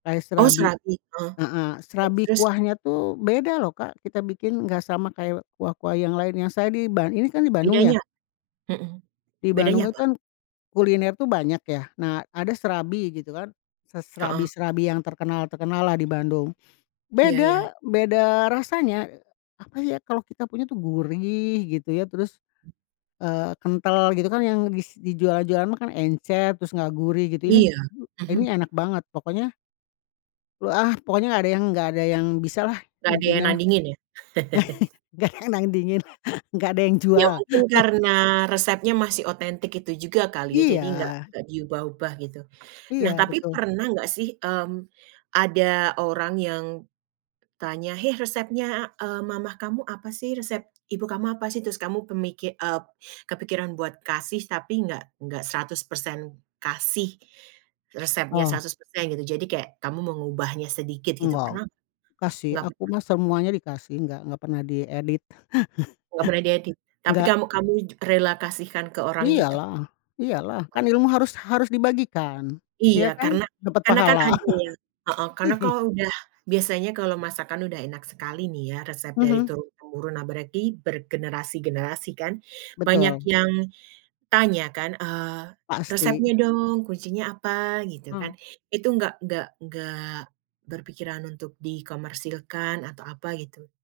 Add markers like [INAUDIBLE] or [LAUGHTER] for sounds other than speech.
Kayak Oh serabi serabi, heeh, heeh, terus serabi terus? kuahnya tuh beda loh, Kak, kita bikin, nggak sama kayak kuah-kuah yang lainnya. Saya di ba ini kan di Bandung ya. Bedanya mhm, Di Bandung bedanya itu apa? kan, kuliner tuh banyak ya. Nah, ada serabi gitu kan. Se Heeh. serabi-serabi yang terkenal-terkenal lah di Bandung. Iya iya. Beda beda, eee, rasanya, apa ya kalau kita punya tuh gurih gitu ya terus, eee, kental, gitu kan yang bis dijual-jualan mah kan encer, terus nggak gurih gitu. Ini Iya, ini mhm. enak banget! Pokoknya ah, pokoknya nggak ada yang nggak ada yang bisa lah Nggak ada yang intinya mah. [CHUCKLES] nandingin ya? [LAUGHS] Nggak ada yang nandingin. Nggak ada yang Ya jual. mungkin [CHUCKLES] karena resepnya masih otentik itu juga kali ya. Jadi nggak Iya. nggak diubah-ubah gitu. Iya, Nah, tapi betul. pernah nggak sih, mmm, ada orang yang tanya, "hei resepnya, eee, mama kamu apa sih? Resep ibu kamu apa sih?" Terus kamu kemiki eee, kepikiran buat kasih tapi nggak nggak 100% kasih, resepnya Oh. 100% gitu. Jadi kayak kamu mengubahnya sedikit gitu Nggak. pernah nggak? Kasih, Nggak aku pernah? mah semuanya dikasih, nggak nggak pernah diedit. [LAUGHS] Nggak pernah diedit? Tapi Enggak. kamu kamu ju rela kasihkan ke orang gitu? Iyalah iyalah, kan Oh. ilmu harus harus dibagikan. Iya Ya kan? karena Dapet karena kan pahala. ada ya heeh, karena [LAUGHS] kalau udah biasanya kalau masakan udah enak sekali nih ya, resep dari Mhm. turun temurun. Nah berarti bergenerasi-generasi kan banyak Betul. yang tanya kan, eee, Pasti. "resepnya dong, kuncinya apa?" gitu kan. Hmm. Itu nggak nggak nggak berpikiran untuk di komersilkan atau apa gitu?